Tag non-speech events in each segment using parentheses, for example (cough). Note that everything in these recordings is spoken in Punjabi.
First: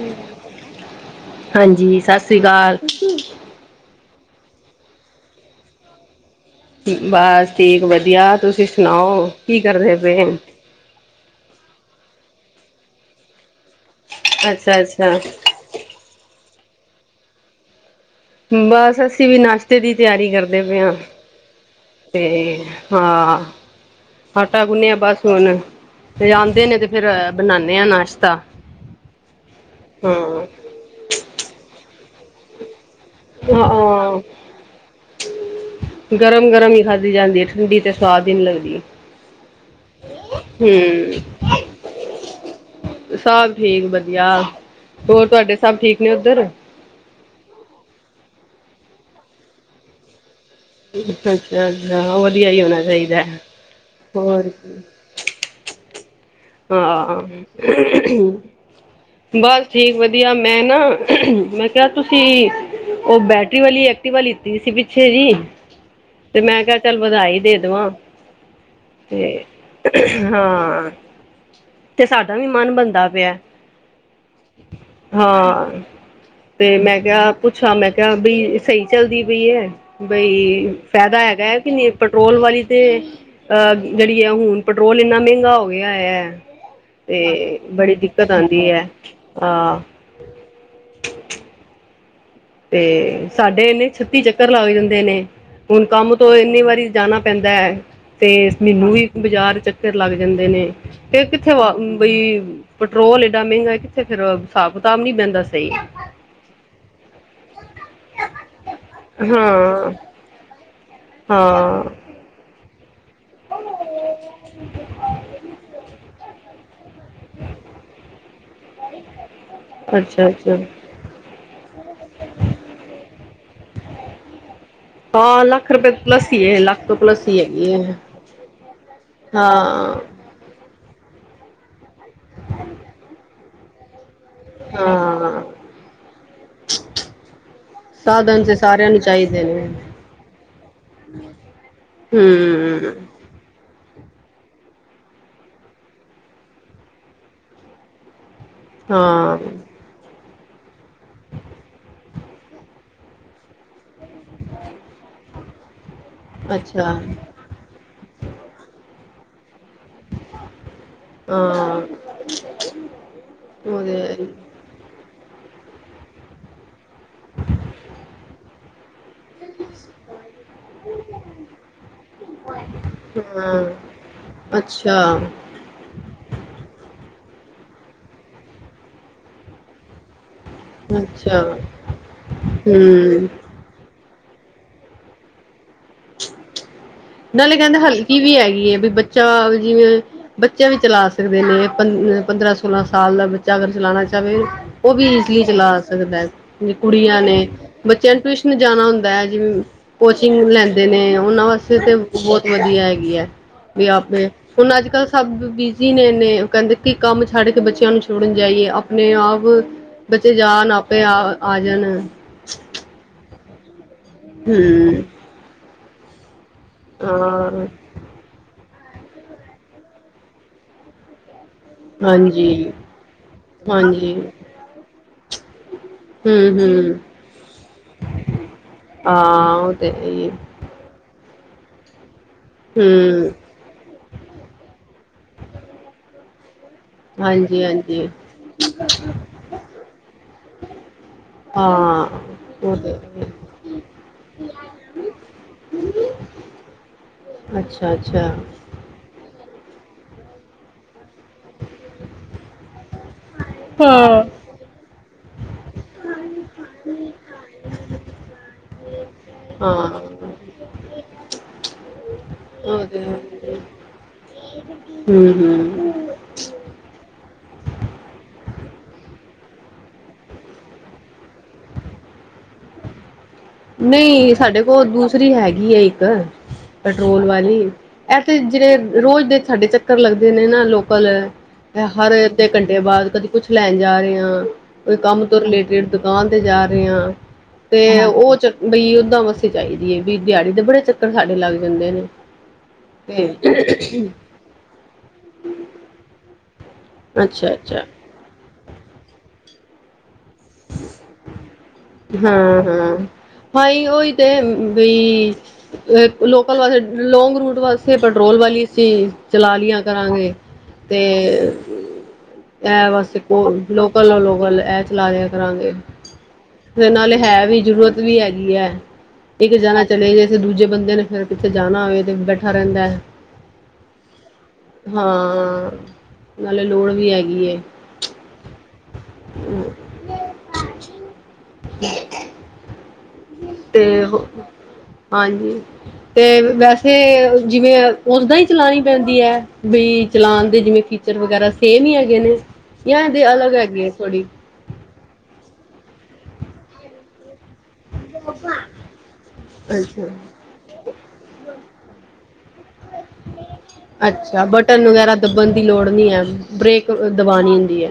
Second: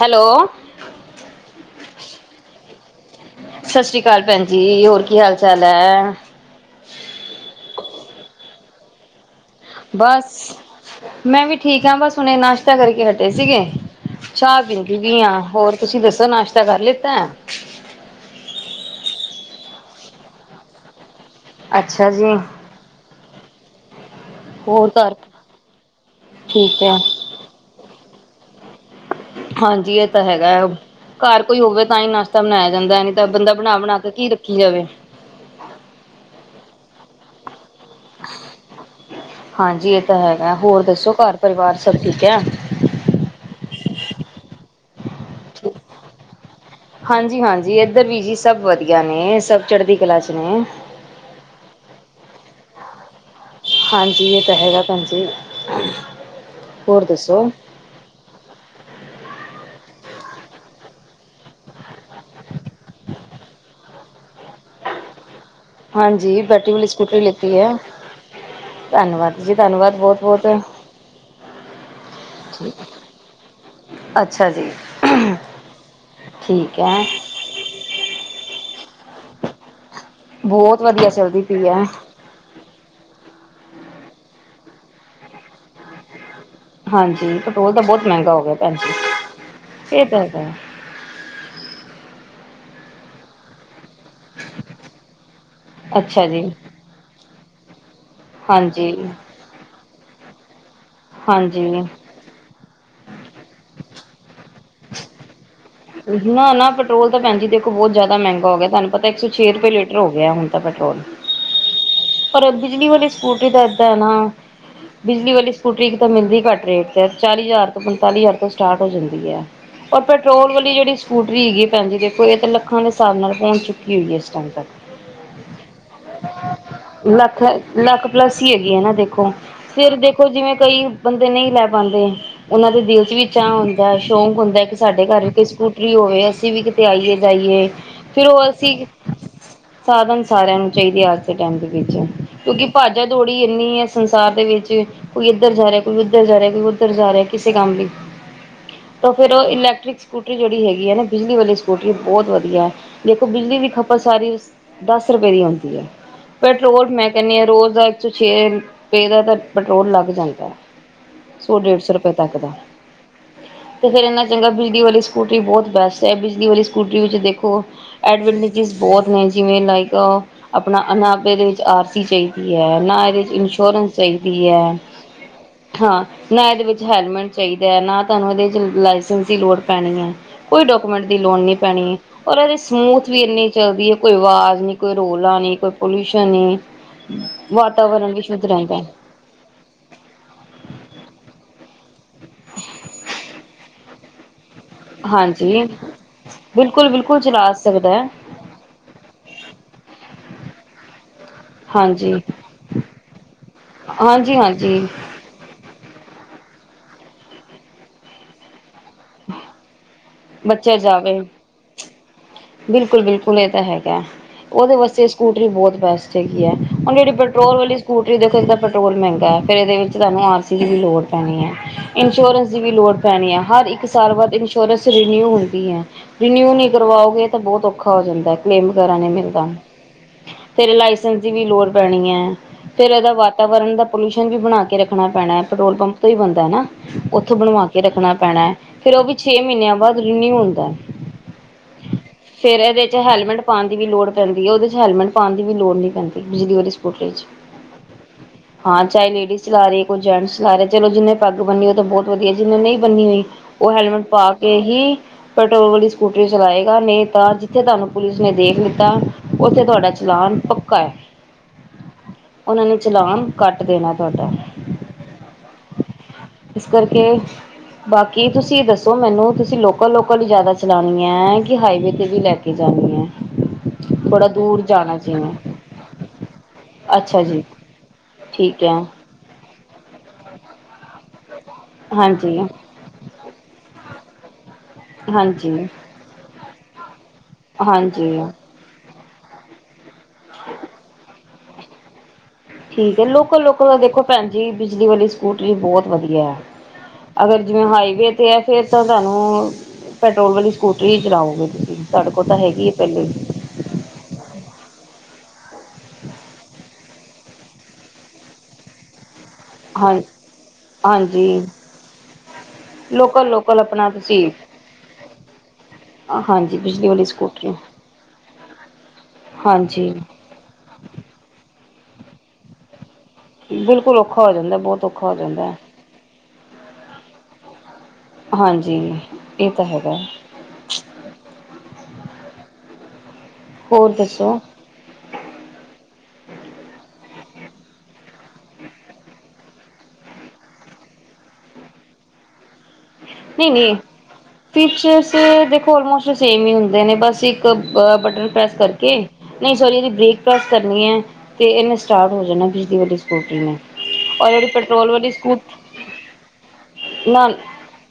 ਹੈਲੋ? ਹਾਂਜੀ, ਸਤਿ ਸ੍ਰੀ ਅਕਾਲ। ਸਤਿ ਸ਼੍ਰੀ ਅਕਾਲ ਭੈਣ ਜੀ ਹੋਰ ਕੀ ਹਾਲ ਚਾਲ ਹੈ? ਬਸ ਠੀਕ ਵਧੀਆ ਤੁਸੀਂ ਸੁਣਾਓ, ਕੀ ਕਰਦੇ ਪਏ ਬਸ, ਮੈਂ ਵੀ ਠੀਕ ਹਾਂ। ਬਸ ਹੁਣੇ ਨਾਸ਼ਤਾ ਕਰਕੇ ਹਟੇ ਸੀਗੇ। ਚਾਹ ਅੱਛਾ ਪੀਂਦੀ ਅੱਛਾ ਪਈ ਹਾਂ। ਹੋਰ ਤੁਸੀਂ ਦੱਸੋ ਨਾਸ਼ਤਾ ਕਰ ਲਿੱਤਾ ਹੈ। ਬਸ ਅਸੀਂ ਵੀ, ਨਾਸ਼ਤੇ ਦੀ ਤਿਆਰੀ ਕਰਦੇ ਪਏ ਹਾਂ। ਅੱਛਾ ਤੇ ਜੀ ਹਾਂ। ਆਟਾ ਹੋਰ ਗੁੰਨੇਿਆ, ਘਰ ਬਸ ਹੁਣ ਤੇ ਆਉਂਦੇ ਨੇ ਠੀਕ ਤੇ ਹੈ ਫਿਰ ਬਣਾਨਦੇ ਹਾਂ ਨਾਸ਼ਤਾ? ਕੁੱਤਾ (inaudible) ਹਾਂਜੀ, ਇਹ ਤਾਂ ਹੈਗਾ, ਘਰ ਕੋਈ ਹੋਵੇ ਤਾਂ ਹੀ ਨਾਸ਼ਤਾ ਬਣਾਇਆ? ਖਾਂਦਾ ਨਹੀਂ ਤਾਂ ਬੰਦਾ, ਬਣਾ-ਬਣਾ ਕੇ ਹਾਂ ਕੀ ਰੱਖੀ ਜਾਵੇ। ਗਰਮ ਗਰਮ ਹੀ ਖਾਧੀ ਜਾਂਦੀ ਹੈ (inaudible) ਠੰਡੀ ਤੇ, ਸਵਾਦ ਹੀ ਨੀ ਲੱਗਦੀ ਹਾਂਜੀ ਇਹ ਤਾਂ ਹੈਗਾ ਹੂੰ। ਹੋਰ ਦੱਸੋ ਘਰ ਪਰਿਵਾਰ ਸਭ ਠੀਕ ਹੈ ਸਭ ਠੀਕ ਵਧੀਆ, ਹੋਰ ਤੁਹਾਡੇ ਸਭ ਠੀਕ ਨੇ ਉੱਧਰ? ਹਾਂਜੀ-ਹਾਂਜੀ, ਇੱਧਰ ਵੀ ਜੀ ਸਭ ਵਧੀਆ ਨੇ, ਸਭ ਚੜ੍ਹਦੀ ਕਲਾ ਚ ਨੇ। ਅੱਛਾ- ਅੱਛਾ, ਵਧੀਆ ਹੀ ਹੋਣਾ ਚਾਹੀਦਾ ਹੈ। ਹਾਂਜੀ, ਇਹ ਤਾਂ ਹੈਗਾ ਭੈਣਜੀ? ਹਾਂ, ਬਸ? ਠੀਕ ਵਧੀਆ! ਮੈਂ ਨਾ, ਮੈਂ ਕਿਹਾ ਤੁਸੀਂ, ਉਹ ਬੈਟਰੀ ਵਾਲੀ ਐਕਟਿਵਾ, ਲੀਤੀ ਸੀ, ਪਿੱਛੇ ਜੀ? ਤੇ ਹਾਂਜੀ ਮੈਂ ਬੈਟਰੀ ਕਿਹਾ! ਵਾਲੀ ਚੱਲ ਸਕੂਟਰੀ ਵਧਾਈ ਲਿੱਤੀ ਦੇ ਹੈ ਦਵਾਂ? ਧੰਨਵਾਦ ਤੇ ਜੀ ਧੰਨਵਾਦ ਬਹੁਤ ਬਹੁਤ ਹਾਂ? ਤੇ ਸਾਡਾ ਵੀ ਮਨ ਬਣਦਾ ਪਿਆ? ਅੱਛਾ ਜੀ ਹਾਂ ਤੇ ਠੀਕ ਹੈ ਮੈਂ ਕਿਹਾ ਪੁੱਛਾਂ ਮੈਂ ਕਿਹਾ ਬਈ ਸਹੀ ਚੱਲਦੀ ਪਈ ਹੈ ਬਈ ਬਹੁਤ ਵਧੀਆ ਫਾਇਦਾ ਚੱਲਦੀ ਹੈਗਾ ਹੈ ਪਈ ਕਿ ਨਹੀਂ ਪੈਟਰੋਲ ਵਾਲੀ ਤੇ ਅਹ ਜਿਹੜੀ ਆ ਹੁਣ ਪੈਟਰੋਲ ਇੰਨਾ ਮਹਿੰਗਾ ਹੋ ਗਿਆ ਹੈ ਹਾਂਜੀ ਤੇ ਪੈਟਰੋਲ ਤਾਂ ਬੜੀ ਬਹੁਤ ਦਿੱਕਤ ਮਹਿੰਗਾ ਹੋ ਗਿਆ ਆਉਂਦੀ ਭੈਣ ਹੈ ਜੀ ਹਾਂ ਇਹ ਤਾਂ ਹੈਗਾ (unintelligible) ਤੇ ਸਾਡੇ ਇੰਨੇ ਛੱਤੀ ਚੱਕਰ ਲੱਗ ਜਾਂਦੇ ਨੇ ਹੁਣ ਕੰਮ ਅੱਛਾ ਤੋਂ ਜੀ ਇੰਨੀ ਵਾਰੀ ਜਾਣਾ ਪੈਂਦਾ ਹੈ ਤੇ ਮੈਨੂੰ ਹਾਂਜੀ ਵੀ ਬਾਜ਼ਾਰ ਚੱਕਰ ਲੱਗ ਜਾਂਦੇ ਨੇ ਤੇ ਕਿੱਥੇ ਹਾਂਜੀ ਵ ਬਈ ਪੈਟਰੋਲ ਏਡਾ ਮਹਿੰਗਾ ਕਿੱਥੇ ਫੇਰ ਹਿਸਾਬ ਕਿਤਾਬ ਨਹੀਂੀ ਬਹਿੰਦਾ ਸਹੀ ਨਾ ਨਾ ਪੈਟਰੋਲ ਤਾਂ ਭੈਣਜੀ ਦੇਖ ਬਹੁਤ ਜ਼ਿਆਦਾ ਮਹਿੰਗਾ ਹੋ ਗਿਆ ਤੁਹਾਨੂੰ ਪਤਾ ਇੱਕ ਸੌ ਛੇ ਰੁਪਏ ਹਾਂ ਲੀਟਰ ਹੋ ਗਿਆ ਹਣ ਪੈਟਰੋਲ ਹਾਂ ਪਰ ਬਿਜਲੀ ਵਾਲੀ ਸਕੂਟਰੀ ਤਾਂ ਇਏਦਾਂ ਹੈ ਨਾ ਬਿਜਲੀ ਵਾਲੀ ਸਕੂਟਰੀ ਇੱਕ ਤਾਂ ਮਿਲਦੀ ਘੱਟ ਰੇਟ ਚਾਲੀ ਹਜ਼ਾਰ ਤੋਂ ਪੰਤਾਲੀ ਹਜ਼ਾਰ ਤੋਂ ਸਟਾਰਟ ਹੋ ਜਾਂਦੀ ਹੈ ਔਰ ਅੱਛਾ ਪੈਟਰੋਲ ਅੱਛਾ ਵਾਲੀ ਜਿਹੜੀ ਸਕੂਟਰੀ ਹੈਗੀ ਭਜੀ ਦੇਖੋ ਇਹ ਲੱਖਾਂ ਦੇ ਹਿਸਾਬ ਨਾਲ ਪਹੁੰਚ ਚੁੱਕੀ ਹੋਈ ਹੈ ਇਸ ਟਾਈਮ ਤ ਹਾਂ ਲੱਖ ਰੁਪਏ ਲੱਸੀਏ ਲੱਖ ਤੋਂ ਪਲੱਸ ਹੀ ਲੱਖ ਹੈਗੀ ਹੈ ਲੱਖ ਪਲੱਸ ਹੀ ਹੈਗੀ ਹੈ ਨਾ ਦੇਖੋ ਫਿਰ ਹਾਂ ਦੇਖੋ ਜਿਵੇਂ ਕਈ ਬੰਦੇ ਨਹੀਂ ਲੈ ਪਾਉਂਦੇ ਉਹਨਾਂ ਦੇ ਦਿਲ ਚ ਵੀ ਚਅ ਹੁੰਦਾ ਸ਼ੌਂਕ ਹੁੰਦਾ ਕਿ ਸਾਡੇ ਘਰ ਹਾਂ ਕੋ ਸਕੂਟਰੀ ਹੋਵੇ ਅਸੀਂ ਵੀ ਕਿਤੇ ਆਈਏ ਜਾਈਏ ਫਿਰ ਉਹ ਸਾਧਨ ਤੇ ਅਸੀਂ ਸਾਰਿਆਂ ਨੂੰ ਚਾਹੀਦੇ ਨੇ ਸਾਧਨ ਸਾਰਿਆਂ ਨੂੰ ਚਾਹੀਦੇ ਅੱਜ ਦੇ ਟਾਈਮ ਦੇ ਵਿੱਚ ਕਿਉਂਕਿ ਭਾਜਾ ਹਮ ਦੋੜੀ ਇੰਨੀ ਸੰਸਾਰ ਦੇ ਵਿੱਚ ਕੋਈ ਇੱਧਰ ਜਾ ਰਿਹਾ ਕੋਈ ਉੱਧਰ ਜਾ ਰਿਹਾ ਕੋਈ ਉੱਧਰ ਜਾ ਰਿਹਾ ਕਿਸੇ ਕੰਮ ਲਈ ਤਾਂ ਫਿਰ ਹਾਂ ਉਹ ਇਲੈਕਟਰਿਕ ਸਕੂਟਰੀ ਜਿਹੜੀ ਹੈਗੀ ਹ ਨਾ ਬਿਜਲੀ ਵਾਲੀ ਸਕੂਟਰੀ ਬਹੁਤ ਵਧੀਆ ਦੇਖੋ ਬਿਜਲੀ ਦੀ ਖਪਤ ਸਾਰੀ ਦਸ ਰੁਪਏ ਦੀ ਹੁੰਦੀ ਹ ਪੈਟਰੋਲ ਅੱਛਾ ਮੈਂ ਕਹਿੰਦੀ ਆਾਂ ਰੋਜ਼ ਦਾ ਇੱਕ ਸੌ ਛੇ ਰੁਪਏ ਦਾ ਪੈਟਰੋਲ ਲੱਗ ਜਾਂਦਾ ਹੈ। ਸੋ ਹਾਂ ਢੇੜ ਸੋ ਰੁਪਏ ਤੱਕ ਦਾ। ਤਾਂ ਫਿਰ ਇਹਦੇ ਉਹਦੇ ਨਾਲੋਂ ਚੰਗਾ ਬਿਜਲੀ ਵਾਲੀ ਸਕੂਟਰੀ ਬਹੁਤ ਵੈਸੇ ਬਿਜਲੀ ਵਾਲੀ ਸਕੂਟਰੀ ਵਿੱਚ ਦੇਖੋ ਐਡਵਾਂਟੇਜਸ ਬਹੁਤ ਨੇ ਜਿਵੇਂ ਲਾਈਕ (unintelligible) ਨਾ ਇਹਦੇ ਵਿੱਚ ਆਰਸੀ ਚਾਹੀਦੀ ਹੈ ਨਾ ਹਾਂ ਇਨਸ਼ੋਰੈਂਸ ਚਾਹੀਦੀ ਹੈ ਅੱਛਾ (unintelligible) ਹਾਂ ਨਾ ਇਹਦੇ ਵਿੱਚ ਹੈਲਮੇਟ ਚਾਹੀਦਾ ਹ ਨਾ ਇਹਦੇ ਵਿੱਚ ਤੁਹਾਨੂੰ ਲਾਈਸੈਂਸ ਦੀ ਲੋੜ ਪੈਣੀ ਹ ਕੋਈ ਡਾਕੂਮੈਂਟ ਦੀ ਲੋੜ ਅੱਛਾ ਨਹੀਂ ਪੈਣੀ ਹੈ ਹੋਰ ਇਸ ਮੂਦ ਵੀ ਹੂੰ ਇਨੀ ਚਲਦੀ ਹੈ ਆਵਾਜ਼ ਨਹੀਂ ਕੋਈ ਰੌਲਾ ਨਹੀਂ (unintelligible) ਨਾਲੇ ਕਹਿੰਦੇ ਵਾਤਾਵਰਨ ਹਲਕੀ ਵੀ ਸ਼ੁੱਧ ਹੈਗੀ ਹੈ ਰਹਿੰਦਾ ਬਈ ਬੱਚਾ ਜਿਵੇਂ ਬੱਚਾ ਵੀ ਚਲਾ ਸਕਦੇ ਨੇ ਪੰਦਰਾਂ ਸੋਲਾ ਸਾਲ ਦਾ ਬੱਚਾ ਅਗਰ ਚਲਾਣਾ ਚਾਵੇ ਉਹ ਵੀ ਇਜੀਲੀ ਹਾਂਜੀ ਚਲਾ ਸਕਦਾ ਹੈ ਬਿਲਕੁਲ ਬਿਲਕੁਲ ਕੁੜੀਆਂ ਨੇ ਚਲਾ ਸਕਦਾ ਹੈ ਬੱਚਿਆਂ ਨੇ ਟਿਊਸ਼ਨ ਜਾਨਾ ਹੁੰਦਾ ਹੈ ਕੋਚਿੰਗ ਲੈਂਦੇ ਨੇ ਉਹਨਾਂ ਵਾਸਤੇ ਤਾਂ ਹਾਂਜੀ ਬਹੁਤ ਵਧੀਆ ਹੈਗੀ ਹੈ ਬਾਈ ਆਪਣੇ ਹਾਂਜੀ ਹੁਣ ਹਾਂਜੀ ਅੱਜ ਕੱਲ ਸਭ ਬਿਜ਼ੀ ਨੇ ਇਨੇ ਕਹਿੰਦੇ ਕੀ ਕੰਮ ਛੱਡ ਕੇ ਬੱਚਿਆਂ ਨੂੰ ਛੋੜਨ ਜਾਈਏ ਆਪਣੇ ਆਪ ਜਾਨ ਬੱਚਾ ਆਪੇ ਜਾਵੇ ਆ ਜਾਣ ਬਿਲਕੁਲ ਬਿਲਕੁਲ ਇਹ ਤੇ ਹੈਗਾ ਹ ਉਹਦੇ ਹੂੰ ਵਾਸਤੇ ਸਕੂਟਰੀ ਬੈਸਟ ਹੈਗੀ ਹ ਹੁਣ ਜਿਹੜੀ ਪੈਟਰੋਲ ਹਾਂ, ਵਾਲੀ ਸਕੂਟਰੀ ਦੇਖੋ ਪੈਟਰੋਲ ਮਹਿੰਗਾ ਹੈ ਫੇਰ ਇਹਦੇ ਵਿੱਚ ਤੁਹਾਨੂੰ ਆਰਸੀ ਦੀ ਵੀ ਲੋੜ ਪੈਣੀ ਹੈ ਇੰਸ਼ੋਰੈਂਸ ਦੀ ਹਾਂਜੀ, ਵੀ ਲੋੜ ਪੈਣੀ ਆ ਹਰ ਇੱਕ ਹਾਂਜੀ। ਸਰਵਰ ਇਨਸ਼ੋਰੈਂਸ ਰਿਵਿਊ ਹੁੰਦੀ ਹ ਰਿਨਿਊ ਹੂੰ-ਹੂੰ, ਕਰਵਾਓਗੇ ਤਾਂ ਬਹੁਤ ਔਖਾ ਹੋ ਜਾਂਦਾ ਫੇਮ ਵਗੈਰਾ ਨਹੀਂ ਮਿਲਦਾ ਹਾਂ ਉਹ ਤੇ ਹੈ ਹੀ ਏ। ਤੇਰੇ ਲਈ ਜੀ ਵੀ ਲੋੜ ਪੈਣੀ ਹ ਫਿਰ ਇਹਦਾ ਹੂੰ, ਵਾਤਾਵਰਨ ਦਾ ਪੋਲਿਊਸ਼ਨ ਵੀ ਬਣਾ ਕੇ ਰੱਖਣਾ ਪੈਣਾ ਪੈਟਰੋਲ ਪੰਪ ਕੋਈ ਬੰਦਾ ਨਾ ਉਥੋਂ ਬਣਵਾ ਕੇ ਹਾਂਜੀ-ਹਾਂਜੀ, ਰੱਖਣਾ ਪੈਣਾ ਫਿਰ ਉਹ ਵੀ ਛੇ ਮਹੀਨਿਆਂ ਬਾਅਦ ਰਿਨਿਊ ਹੁੰਦਾ ਹਾਂ ਫਿਰ ਉਹ ਇਹਦੇ ਤੇ ਚ ਹੈਲਮਟ ਪਾਉਣ ਦੀ ਵੀ ਲੋੜ ਪੈਂਦੀ ਹ ਉਹਦੇ ਚ ਹੈਲਮਟ ਪਾਉਣ ਦੀ ਵੀ ਲੋੜ ਨਹੀਂ ਪੈਂਦੀ ਪਿਛਲੀ ਵਾਰੀ ਬਿਜਲੀ ਵਾਲੀ ਸਕੂਟਰੀ ਚ ਅੱਛਾ ਹਾਂ ਚਾ ਲੇਡੀ ਚਲਾ ਰਹੀ ਹ ਗੁਲਾਰੇ ਚਲੋ ਜਿਨੇ ਪੱਗ ਬੰਨੀ ਉਹ ਤਾਂ ਬਹੁਤ ਵਧੀਆ ਜੀ ਜਿੰਨੇ ਨਹੀਂ ਬੰਨੀ ਹੋਈ ਉਹ ਹੈਲਮੈਟ ਹਾਂ। ਪਾ ਕੇ ਹੀ ਪੈਟਰੋਲ ਵਾਲੀ ਸਕੂਟਰੀ ਚਲਾਏਗਾ ਨਹੀਂ ਤਾਂ ਜਿੱਥੇ ਤੁਹਾਨੂੰ ਪੁਲਿਸ ਨੇ ਦੇਖ ਲਿੱਤਾ ਉਥੇ ਤੁਹਾਡਾ ਹਾਂ, ਚਲਾਨ ਪੱਕਾ ਹ ਉਹਨਾਂ ਨੇ ਉਹ ਚਲਾਨ ਕੱਟ ਦੇਣਾ ਤੁਹਾਡਾ ਹੂ ਹੂ ਇਸ ਕਰਕੇ ਬਾਕੀ ਤੁਸੀਂ ਦੱਸੋ ਮੈਨੂੰ ਤੁਸੀਂ ਲੋਕਲ ਲੋਕਲ ਜਿਆਦਾ ਚਲਾਨੀ ਏ ਕਿ ਹਾਈਵੇ ਤੇ ਵੀ ਲੈ ਕੇ ਜਾਣੀ ਹ (inaudible) ਨਹੀਂ ਸਾਡੇ ਕੋਲ ਦੂਸਰੀ ਜਿਵੇਂ ਹੈਗੀ ਏ ਇੱਕ ਅੱਛਾ ਪੈਟਰੋਲ ਜੀ ਵਾਲੀ ਇਹ ਫਿਰ ਠੀਕ ਹੈ ਰੋਜ਼ ਦੇ ਜਿਹੜੇ ਸਾਡੇ ਚੱਕਰ ਲੱਗਦੇ ਨੇ ਨਾ ਲੋਕਲ ਹਰ ਹਾਂਜੀ ਅੱਧੇ ਘੰਟੇ ਬਾਅਦ ਕਦੇ ਕੁਝ ਲੈਨ ਜਾ ਰਹੇ ਹਾਂ ਕੋਈ ਕੰਮ ਤੋਂ ਹਾਂਜੀ ਰਿਲੇਟਿਡ ਦੁਕਾਨ ਤੇ ਜਾ ਜਾ ਰਹੇ ਤੇ ਹਾਂਜੀ ਉਹ ਚ ਬਈ ਉਦਾਂ ਵਾਸਤੇ ਚਾਹੀਦੀ ਆ ਬਈ ਦਿਹਾੜੀ ਦੇ ਬੜੇ ਚੱਕਰ ਸਾਡੇ ਲੱਗ ਜਾਂਦੇ ਨੇ ਠੀਕ ਏ ਤੇ ਲੋਕਲ ਲੋਕਲ ਤਾਂ ਦੇਖੋ ਭੈਨਜੀ ਬਿਜਲੀ ਵਾਲੀ ਸਕੂਟਰੀ ਬਹੁਤ ਵਧੀਆ ਅਗਰ ਅੱਛਾ ਜੇ ਅੱਛਾ ਹਾਈਵੇ ਤੇ ਏ ਫੇਰ ਤਾਂ ਤੁਹਾਨੂੰ ਪੈਟਰੋਲ ਵਾਲੀ ਸਕੂਟਰੀ ਹੀ ਚਲਾਓਗੇ ਤੁਹਾਡੇ ਕੋਲ ਤਾਂ ਹੈਗੀ ਹ ਪਹਿਲੇ ਦੀ ਬਾਈ ਓਈ ਤੇ ਬਈ ਲੋਕਲ ਵਾਲੇ ਲੋਂਗ ਰੂਟ ਵਾਸਤੇ ਪੈਟਰੋਲ ਵਾਲੀ ਸੀ ਚਲਾ ਲਿਆ ਹਾਂ ਕਰਾਂਗੇ ਤੇ ਹਾਂਜੀ ਇਹ ਵਾਸਤੇ ਲੋਕਲ ਲੋਕਲ ਆਪਣਾ ਲੋਕਲ ਤੁਸੀਂ ਲੋਕਲ ਇਹ ਚਲਾ ਲਿਆ ਕਰਾਂਗੇ ਹਾਂਜੀ ਬਿਜਲੀ ਤੇ ਵਾਲੀ ਨਾਲੇ ਹੈ ਸਕੂਟਰੀ ਵੀ ਜ਼ਰੁਰਤ ਵੀ ਹੈ ਕੀ ਹੈ ਇੱਕ ਜਾਣਾ ਹਾਂਜੀ ਚਲੇ ਗਏ ਦੂਜੇ ਬੰਦੇ ਨੇ ਫਿਰ ਕਿੱਥੇ ਜਾਣਾ ਹੋਵੇ ਤੇ ਬੈਠਾ ਰਹਿੰਦਾ ਬਿਲਕੁਲ ਔਖਾ ਹੋ ਜਾਂਦਾ ਬਹੁਤ ਔਖਾ ਹੋ ਜਾਂਦਾ। ਹਾਂ ਨਾਲੇ ਲੋੜ ਵੀ ਹੈਗੀ ਏ। ਹਾਂਜੀ ਇਹ ਤਾਂ ਹੈਗਾ। ਹ (inaudible) ਤੇ, ਹੋਰ ਦੱਸੋ ਹਾਂਜੀ ਤੇ ਵੈਸੇ ਜਿਵੇਂ ਉਦਾ ਈ ਚਲਾਣੀ ਪੈਂਦੀ ਹੈ, ਬੀ ਚਲਾਉਣ ਦੇ ਜਿਵੇਂ ਫੀਚਰ ਵਗੈਰਾ ਸੇਮ ਹੀ ਹੈਗੇ ਨੇ। ਜਾਂ ਇਹਦੇ ਨਹੀਂ ਅਲੱਗ ਨਹੀਂ ਹੈਗੇ ਥੋੜੀ ਫੀਚਰਸ ਦੇਖੋ ਆਲ ਮੋਸਟ ਸੇਮ ਈ ਹੁੰਦੇ ਨੇ ਬਸ ਇੱਕ ਇੱਕ ਬਟਨ ਪ੍ਰੈਸ ਕਰਕੇ, ਨਹੀਂ ਸੋਰੀ ਇਹਦੀ ਅੱਛਾ ਬ੍ਰੇਕ ਪ੍ਰੈਸ ਕਰਨੀ ਏ ਤੇ ਇਹਨੇ ਸਟਾਰਟ ਹੋ ਜਾਣਾ। ਬਿਜਲੀ ਵਾਲੀ ਸਕੂਟੀ ਨੇ। ਔਰ ਅੱਛਾ ਜਿਹੜੀ ਬਟਨ ਪੈਟਰੋਲ ਵਾਲੀ ਵਗੈਰਾ ਸਕੂ ਦੱਬਣ ਦੀ ਲੋੜ ਨਹੀਂ ਏ, ਬ੍ਰੇਕ ਨਾ ਦਬਾਉਣੀ ਹੁੰਦੀ ਏ।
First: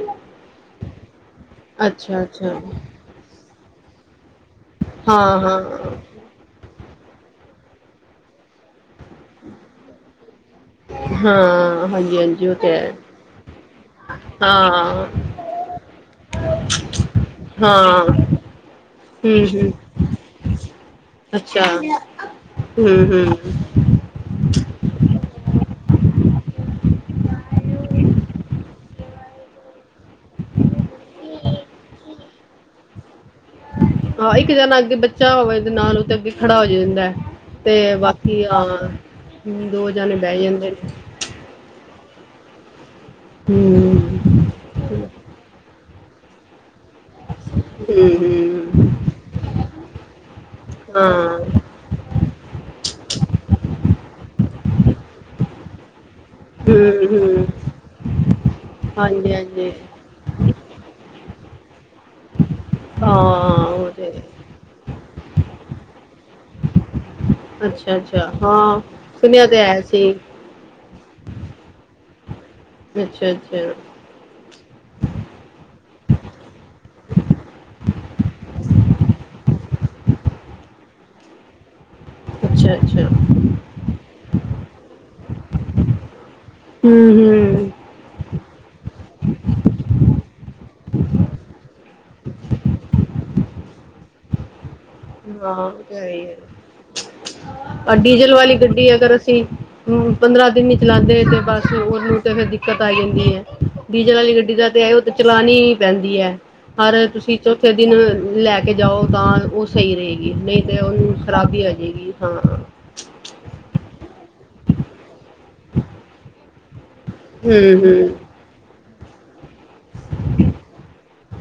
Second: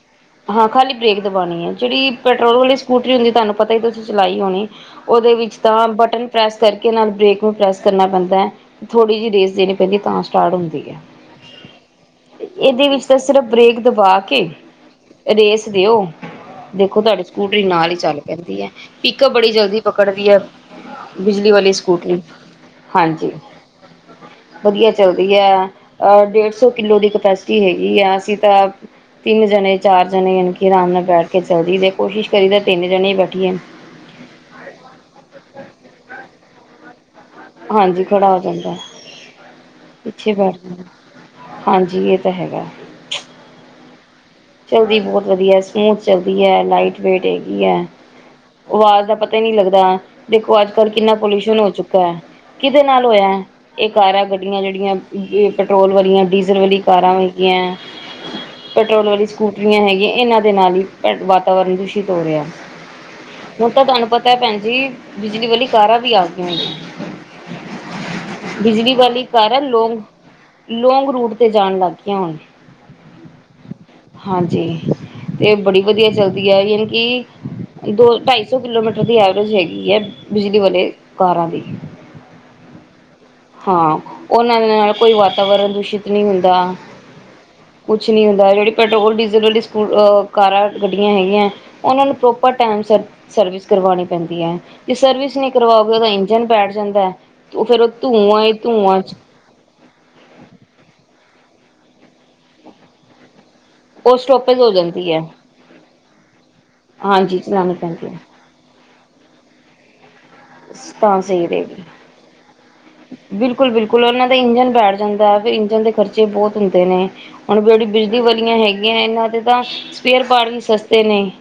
ਹਾਂ ਖਾਲੀ ਬ੍ਰੇਕ ਦਬਾਣੀ ਹੈ, ਜਿਹੜੀ ਪੈਟਰੋਲ ਅੱਛਾ ਵਾਲੀ ਸਕੂਟਰੀ ਹੁੰਦੀ ਤੁਹਾਨੂੰ ਪਤਾ ਈ ਚਲਾਈ ਹੋਨੀ ਉਹਦੇ ਹਾਂ ਵਿੱਚ ਤਾਂ ਹਾਂ ਬਟਨ ਪ੍ਰੈਸ ਕਰਕੇ ਨਾਲ ਬ੍ਰੇਕ ਨੂੰ ਪ੍ਰੈੱਸ ਕਰਨਾ ਪੈਂਦਾ ਥੋੜ੍ਹੀ ਜਿਹੀ ਰੇਸ ਦੇਣੀ ਪੈਂਦੀ ਤਾਂ ਸਟਾਰਟ ਹੁੰਦੀ ਹੈ, ਹਾਂ ਹਾਂਜੀ ਹਾਂਜੀ ਉਹ ਤੇ ਇਹਦੇ ਹੈ ਵਿੱਚ ਤਾਂ ਸਿਰਫ ਬ੍ਰੇਕ ਦਬਾ ਕੇ ਹਾਂ ਰੇਸ ਦਿਓ, ਦੇਖੋ ਤੁਹਾਡੀੇ ਸਕੂਟਰੀ ਨਾਲ ਹੀ ਹਾਂ ਚੱਲ ਹਮ ਪੈਂਦੀ ਏ। ਪਿਕ ਬੜੀ ਹਮ ਜਲਦੀ ਪਕੜਦੀ ਏ। ਬਿਜਲੀ ਅੱਛਾ ਵਾਲੀ ਸਕੂਟਰੀ, ਹਮ ਹਾਂਜੀ ਹਮ ਵਧੀਆ ਚਲਦੀ ਹੈ। ਅ ਡੇਢ ਸੌ ਕਿੱਲੋ ਦੀ ਕਪੈਸਿਟੀ ਹੈਗੀ ਆ ਅਸੀਂ ਤਾਂ, ਤਿੰਨ ਜਣੇ ਚਾਰ ਜਨੇ ਯਾਨੀ ਕਿ ਅਰਾਮ ਨਾਲ ਬੈਠ ਕੇ ਚਲਦੀ ਕੋਸ਼ਿਸ਼ ਕਰੀ ਦਾ ਤਿੰਨ ਜਨੇ ਈ ਬੈਠੀ ਏ। ਹਾ ਇੱਕ ਜਾਣਾ ਅੱਗੇ ਬੱਚਾ ਹੋਵੇ ਤੇ ਨਾਲ ਉਹ ਤੇ ਅੱਗੇ ਖੜਾ ਹੋ ਜਾਂਦਾ। ਤੇ ਹਾਂਜੀ ਖੜਾ ਹੋ ਬਾਕੀ ਆ ਜਾਂਦਾ ਹ ਦੋ ਜਾਣੇ ਪਿੱਛੇ ਬਹਿ ਬੈਠ ਜਾਂਦੇ ਜਾਂਦਾ ਨੇ। ਹਾਂਜੀ ਇਹ ਹੈਗਾ ਹੁ। ਚਲਦੀ ਬਹੁਤ ਵਧੀਆ ਸਮੂਥ ਚਲਦੀ ਏ ਲਾਈਟ ਵੇਟ ਹੈਗੀ ਏ। ਹਮ ਵਾਜ਼ ਦਾ ਪਤਾ ਹੀ ਨਹੀਂ ਲੱਗਦਾ, ਦੇਖੋ ਅੱਜ ਕੱਲ੍ਹ ਕਿੰਨਾ ਹਾਂ ਪੋਲਿਊਸ਼ਨ ਹੋ ਚੁੱਕਾ ਏ। ਕਿਹਦੇ ਨਾਲ ਹੋਇਆ, ਇਹ ਕਾਰਾ ਗੱਡੀਆਂ ਜਿਹੜੀਆਂ ਪੈਟਰੋਲ ਵਾਲੀਆਂ ਡੀਜ਼ਲ ਹਮ ਵਾਲੀ ਕਾਰਾਂ ਹਮ ਹੈਗੀਆਂ, ਪੈਟਰੋਲ ਵਾਲੀ ਹਾਂਜੀ ਹਾਂਜੀ ਸਕੂਟਰੀਆਂ ਹੈਗੀਆਂ ਇਹਨਾਂ ਦੇ ਨਾਲ ਈ, ਪੈ ਵਾਤਾਵਰਨ ਦੂਸ਼ਿਤ ਤੋਰਿਆ ਹਾਂ ਹੁਣ ਤਾਂ ਉਹ ਤੁਹਾਨੂੰ ਤੇ ਪਤਾ ਭੈਨ ਜੀ ਬਿਜਲੀ ਵਾਲੀ ਕਾਰਾਂ ਵੀ ਆ ਗਈਆਂ। ਅੱਛਾ ਅੱਛਾ ਹਾਂ ਸੁਨਿਆ ਤੇ ਹੈ ਸੀ। ਲੋਂਗ ਰੂਟ ਤੇ ਜਾਣ ਲੱਗ ਗਈਆਂ ਹੁਨ। ਅੱਛਾ ਅੱਛਾ। ਹਾਂਜੀ ਤੇ ਬੜੀ ਵਧੀਆ ਚੱਲਦੀ। ਯਾਨੀ ਕਿ ਦੋ ਢਾਈ ਸੌ ਕਿਲੋਮੀਟਰ ਦੀ ਐਵਰੇਜ ਹੈਗੀ ਹੈ ਬਿਜਲੀ ਵਾਲੇ ਪਕਾਰਾਂ ਦੀ। ਅੱਛਾ। ਅੱਛਾ ਹਾਂ, ਉਹਨਾਂ ਨਾਲ ਕੋਈ ਵਾਤਾਵਰਨ ਦੂਸ਼ਿਤ ਨਹੀਂ ਹੁੰਦਾ। ਹਮ ਹਮ ਕੁਛ ਨੀ ਹੁੰਦਾ। ਜਿਹੜੀ ਪੈਟਰੋਲ ਡੀਜ਼ਲ ਵਾਲੀ ਸਕੂ, ਕਾਰਾਂ ਗੱਡੀਆਂ ਹੈਗੀਆਂ ਉਹਨਾਂ ਨੂੰ ਪ੍ਰੋਪਰ ਟਾਈਮ ਸ ਸਰਵਿਸ ਕਰਵਾਉਣੀ ਪੈਂਦੀ ਹੈ ਅਤੇ ਸਰਵਿਸ ਨਹੀਂ ਹਾਂ ਉਹ ਕਰਵਾਓਗੇ ਤੇ ਉਹਦਾ ਹੈ ਹੀ ਹੈ ਇੰਜਣ ਬੈਠ ਜਾਂਦਾ, ਉਹ ਫਿਰ ਉਹ ਔਰ ਡੀਜ਼ਲ ਧੂੰਆਂ ਹੀ ਵਾਲੀ ਗੱਡੀ ਧੂੰਆਂ ਅਗਰ ਅਸੀਂ, ਪੰਦਰਾਂ ਦਿਨ ਹੀ ਚਲਾਉਂਦੇ। ਤੇ ਬਸ ਉਹਨੂੰ ਤੇ ਫਰ ਦਿੱਕਤ ਆ ਜਾਂਦੀ ਹੈ। ਡੀਜ਼ਲ ਉਹ ਵਾਲੀ ਗੱਡੀ ਸਟੋਪੇਜ ਦਾ ਹੋ ਤੇ ਆ ਉਹ ਤੇ ਜਾਂਦੀ ਹੈ ਚਲਾਾਨੀ ਹੀ ਪੈਂਦੀ ਹੈ। ਹਰ ਤੁਸੀਂ ਹਾਂਜੀ ਚੌਥੇ ਚਲਾਉਣੀ ਦਿਨ ਪੈਂਦੀ ਹੈ ਲੈ ਕੇ ਜਾਓ ਤਾਂ, ਉਹ ਸਹੀ ਰਹੇਗੀ। ਨਹੀਂ ਤੇ ਉਹਨੂੰ ਤਾਂ ਸਹੀ ਖਰਾਬੀ ਆ ਰਹੇਗੀ ਜਾਏਗੀ ਹਾਂ ਹਾਂ। ਬਿਲਕੁਲ ਬਿਲਕੁਲ ਉਹਨਾਂ ਦਾ ਇੰਜਣ ਬੈਠ ਜਾਂਦਾ ਹੈ ਵੀ ਇੰਜਣ ਦੇ ਖਰਚੇ ਬਹੁਤ ਹੁੰਦੇ ਨੇ। ਹਮ ਹੁਣ ਜਿਹੜੀ ਬਿਜਲੀ ਹਮ ਵਾਲੀਆਂ ਹੈਗੀਆਂ ਇਹਨਾਂ ਦੇ। ਦ ਸਪੀਅਰ ਪਾਰਟ ਵੀ ਸਸਤੇ ਨੇ,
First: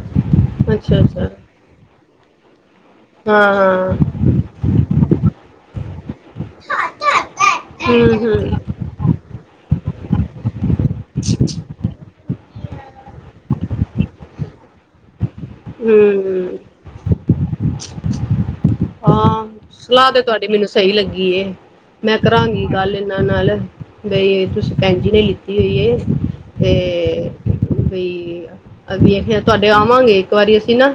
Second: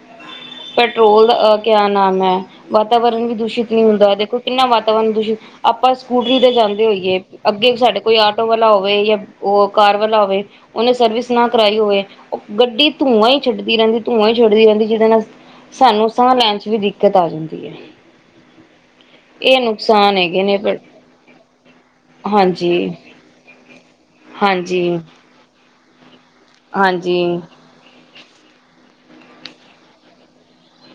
ਅੱਛਾ ਪੈਟਰੋਲ ਅੱਛਾ ਦਾ ਅ ਕਿਆ ਨਾਮ ਹੈ ਵਾਤਾਵਰਨ ਵੀ ਹਾਂ ਦੂਸ਼ਿਤ ਨਹੀਂ ਹਾਂ ਹੁੰਦਾ ਦੇਖੋ ਕਿੰਨਾ ਵਾਤਾਵਰਨ ਦੂਸ਼ਿਤ ਆਪਾਂ ਰੀ ਦੇ ਜਾਂਦੇ ਹੋਈਏ ਅੱਗੇ ਸਾਡੇ ਹਮ ਕੋਈ ਆਟੋ ਹਮ ਵਾਲਾ ਹੋਵੇ ਯਾਂ ਓ ਕਾਰ ਵਾਲਾ ਹੋਵ ਔਨੇ ਸਰਵਿਸ ਨਾ ਕਰਾਈ ਹੋਵੇ ਔ ਗੱਡੀ ਧੂੰਆਂ ਈ ਛੱਡਦੀ ਰਹਿੰਦੀ ਧੂੰਆਂ ਈ ਛੱਡਦੀ ਰਹਿੰਦੀ ਜਿਹਦੇ ਨਾਲ ਸਾਨੂੰ ਸਾਹ ਹਮ ਲੈਣ ਚ ਵੀ ਦਿੱਕਤ ਆ ਜਾਂਦੀ ਐ। ਹਾਂ ਸਲਾਹ ਤੇ ਤੁਹਾਡੀ ਮੈਨੂੰ ਪਰ ਸਹੀ ਲੱਗੀ। ਏ। ਮੈਂ ਕਰਾਂਗੀ ਗੱਲ ਹਾਂਜੀ ਇਹਨਾਂ ਨਾਲ ਬਈ ਤੁਸੀ ਹਾਂਜੀ ਭੈਂਜੀ ਨੇ ਲਿੱਤੀ ਹੋਈ ਤੇ ਏ ਹਾਂਜੀ ਬਈ ਅ ਕਰਦੀ ਫੇਰ ਤੁਹਾਡੇ ਆਵਾਂਗੇ। ਇੱਕ ਵਾਰੀ ਅਸੀ ਨਾ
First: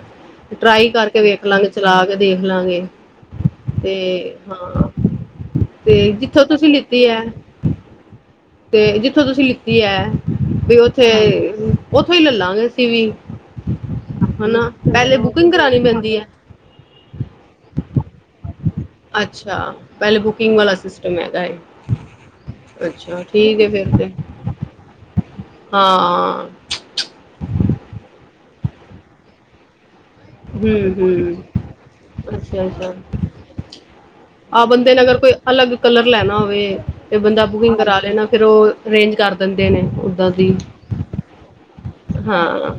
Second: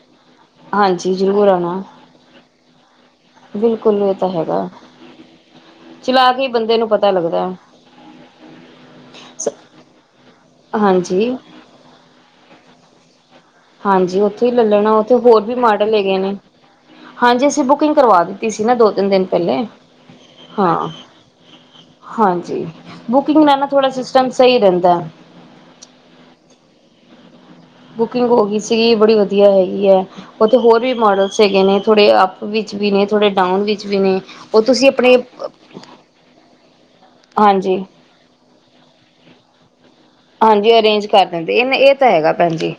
ਟਰਾਈ ਹਾਂਜੀ ਕਰਕੇ ਵੇਖ ਜ਼ਰੂਰ ਲਾਂਗੇ ਆਉਣਾ ਚਲਾ ਕੇ ਦੇਖ ਲਾਂਗੇ। ਤੇ ਬਿਲਕੁਲ ਇਹ ਤਾਂ ਹੈਗਾ ਹਾਂ। ਤੇ ਚਲਾ ਕੇ ਜਿੱਥੋਂ ਹੀ ਤੁਸੀਂ ਬੰਦੇ ਨੂੰ ਲਿੱਤੀ ਪਤਾ ਐ। ਲੱਗਦਾ ਤੇ ਜਿੱਥੋਂ ਤੁਸੀਂ ਲਿੱਤੀ ਐ ਤੇ ਓਥੇ ਹਾਂਜੀ ਔਥੋਂ ਈ ਲੇਲਾਂਗੇ ਅਸੀ ਵੀ। ਹਾਂਜੀ ਔਥੋਂ ਈ ਲੇ ਹਨਾ ਲੈਣਾ ਔਥੇ ਪਹਿਲੇ ਹੋਰ ਬੁਕਿੰਗ ਵੀ ਕਰਾਣੀ ਮਾਡਲ ਪੈਂਦੀ ਹੈਗੇ ਹੈ ਨੇ। ਹਾਂਜੀ ਅਸੀ ਬੁਕਿੰਗ ਕਰਵਾ ਦਿੱਤੀ ਸੀ। ਨਾ ਦੋ ਤਿੰਨ ਦਿਨ ਅੱਛਾ। ਪਹਿਲੇ ਪਹਿਲੇ ਬੁਕਿੰਗ ਵਾਲਾ ਹਾਂ ਸਿਸਟਮ ਹੈਗਾ ਏ। ਹਾਂਜੀ, ਅੱਛਾ ਬੁਕਿੰਗ ਦਾ ਠੀਕ ਨਾ ਹੈ ਥੋੜਾ ਫਿਰ ਤੇ ਸਿਸਟਮ ਸਹੀ ਰਹਿੰਦਾ। ਹਾਂ। ਬੁਕਿੰਗ ਹੋਗੀ ਸੀਗੀ ਬੜੀ ਵਧੀਆ ਹੈਗੀ ਐ। ਔਥੇ ਹੂੰ ਹੋਰ ਵੀ ਮੋਡਲਸ ਹੂੰ ਹੈਗੇ ਨੇ ਥੋੜੇ ਅਪ ਅੱਛਾ ਵਿਚ ਵੀ ਅੱਛਾ ਨੇ ਥੋੜੇ ਡਾਊਨ ਵਿੱਚ ਵੀ ਨੇ ਓ ਆਹ ਤੁਸੀ ਬੰਦੇ ਨੇ ਅਪਣੇ ਅਗਰ ਕੋਈ ਅਲੱਗ ਕਲਰ ਲੈਣਾ ਹੋਵੇ ਤੇ ਬੰਦਾ ਬੁਕਿੰਗ ਹਾਂਜੀ ਕਰਾ ਲੈਣਾ ਫੇਰ ਔ ਰੇਂਜ ਕਰ ਦੇੰਦੇ ਨੇ। ਓਦਾਂ ਦੀ ਹਾਂਜੀ ਅਰੇਂਜ ਕਰ ਦਿੰਦੇ। ਏਨ ਏਹ ਤਾਂ ਹੈਗਾ ਭੈਣ ਹਾਂ ਜੀ।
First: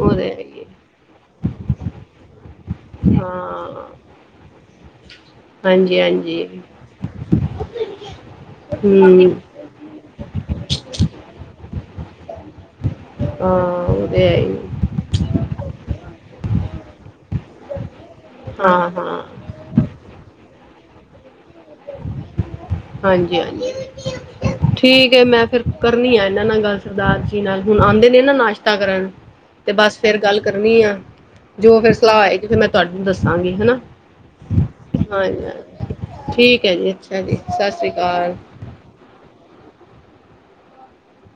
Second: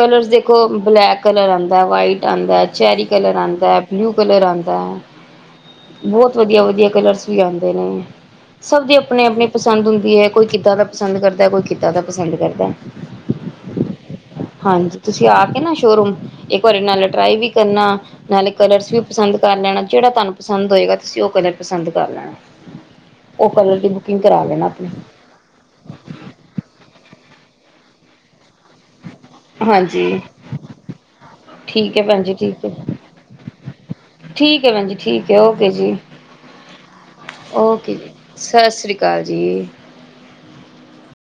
ਉਹ ਤੇ ਹੈ ਹੀ ਦੇਖੋ ਬਲੈਕ ਕਲਰ ਆਂਦਾ ਵਾਈਟ ਆਂਦਾ ਐ। ਚੈਰੀ ਹੈ ਕਲਰ ਆਂਦਾ ਹਾਂ ਬਲੂ ਕਲਰ ਆਂਦਾ। ਹਾਂਜੀ ਬੋਤ ਹਾਂਜੀ ਵਧੀਆ ਵਧੀਆ ਕਲਰਸ ਵੀ ਆਂਦੇ ਨੇ। ਸਭ ਦੀ ਅਪਣੀ ਹੂੰ ਅਪਣੀ ਪਸੰਦ ਹੁੰਦੀ ਐ ਕੋਈ ਕਿੱਦਾਂ ਦ ਕੋਈ ਕਿੱਦਾਂ ਦਾ ਪਸੰਦ ਕ ਦਾ। ਹਾਂ ਉਹ ਤੇ ਹੈ ਹੀ ਹਾਂਜੀ, ਤੁਸੀਂ ਆ ਕੇ ਨਾ ਸ਼ੋਰੂਮ ਏਕ ਵਾਰੀ ਨਾਲ ਟਰਾਈ ਵੀ ਕਰਨਾ ਨਾਲੇ ਹਾਂ ਕਲਰਸ ਵੀ ਹਾਂ ਪਸੰਦ ਕਰ ਲੈਣਾ। ਜੇਹੜਾ ਤੁਹਾਨੂੰ ਪਸੰਦ ਹੋਏਗਾ ਤੁਸੀਂ ਔ ਕਲਰ ਪਸੰਦ ਕਰ ਲੈਣਾ। ਹਾਂਜੀ ਓਹ ਹਾਂਜੀ ਕਲਰ ਦੀ ਬੁਕਿੰਗ ਕਰਾ ਲੈਣਾ ਅਪਣੀ। ਠੀਕ ਹੈ ਮੈਂ ਫਿਰ ਕਰਨੀ ਆਂ ਏਹਨਾਂ ਨਾਲ ਗੱਲ ਸਰਦਾਰ ਜੀ ਨਾਲ ਹੁਣ ਆਂਦੇ ਨੇ ਨਾਸ਼ ਤਾਂ ਕਰਨ ਤੇ ਬਸ ਫੇਰ ਹਾਂਜੀ। ਗੱਲ ਕਰਨੀ ਆਂ। ਜੋ ਫੇਰ ਠੀਕ ਐ ਸਲਾਹ ਭੈਣ ਜੀ, ਹੋਏਗੀ ਫੇਰ ਠੀਕ ਮੈਂ ਐ। ਤੁਹਾਾਨੂੰ ਦੱਸਾਂਗੀ ਹੈਨਾ। ਠੀਕ ਐ ਭੈਣ ਜੀ ਠੀਕ ਐ ਓਕੇ ਜੀ। ਠੀਕ ਹੈ ਜੀ ਅੱਛਾ ਜੀ ਸਤਿ ਸ਼੍ਰੀ ਓਕੇ ਜੀ। ਅਕਾਲ ਸਤਿ ਸ੍ਰੀ ਅਕਾਲ ਜੀ।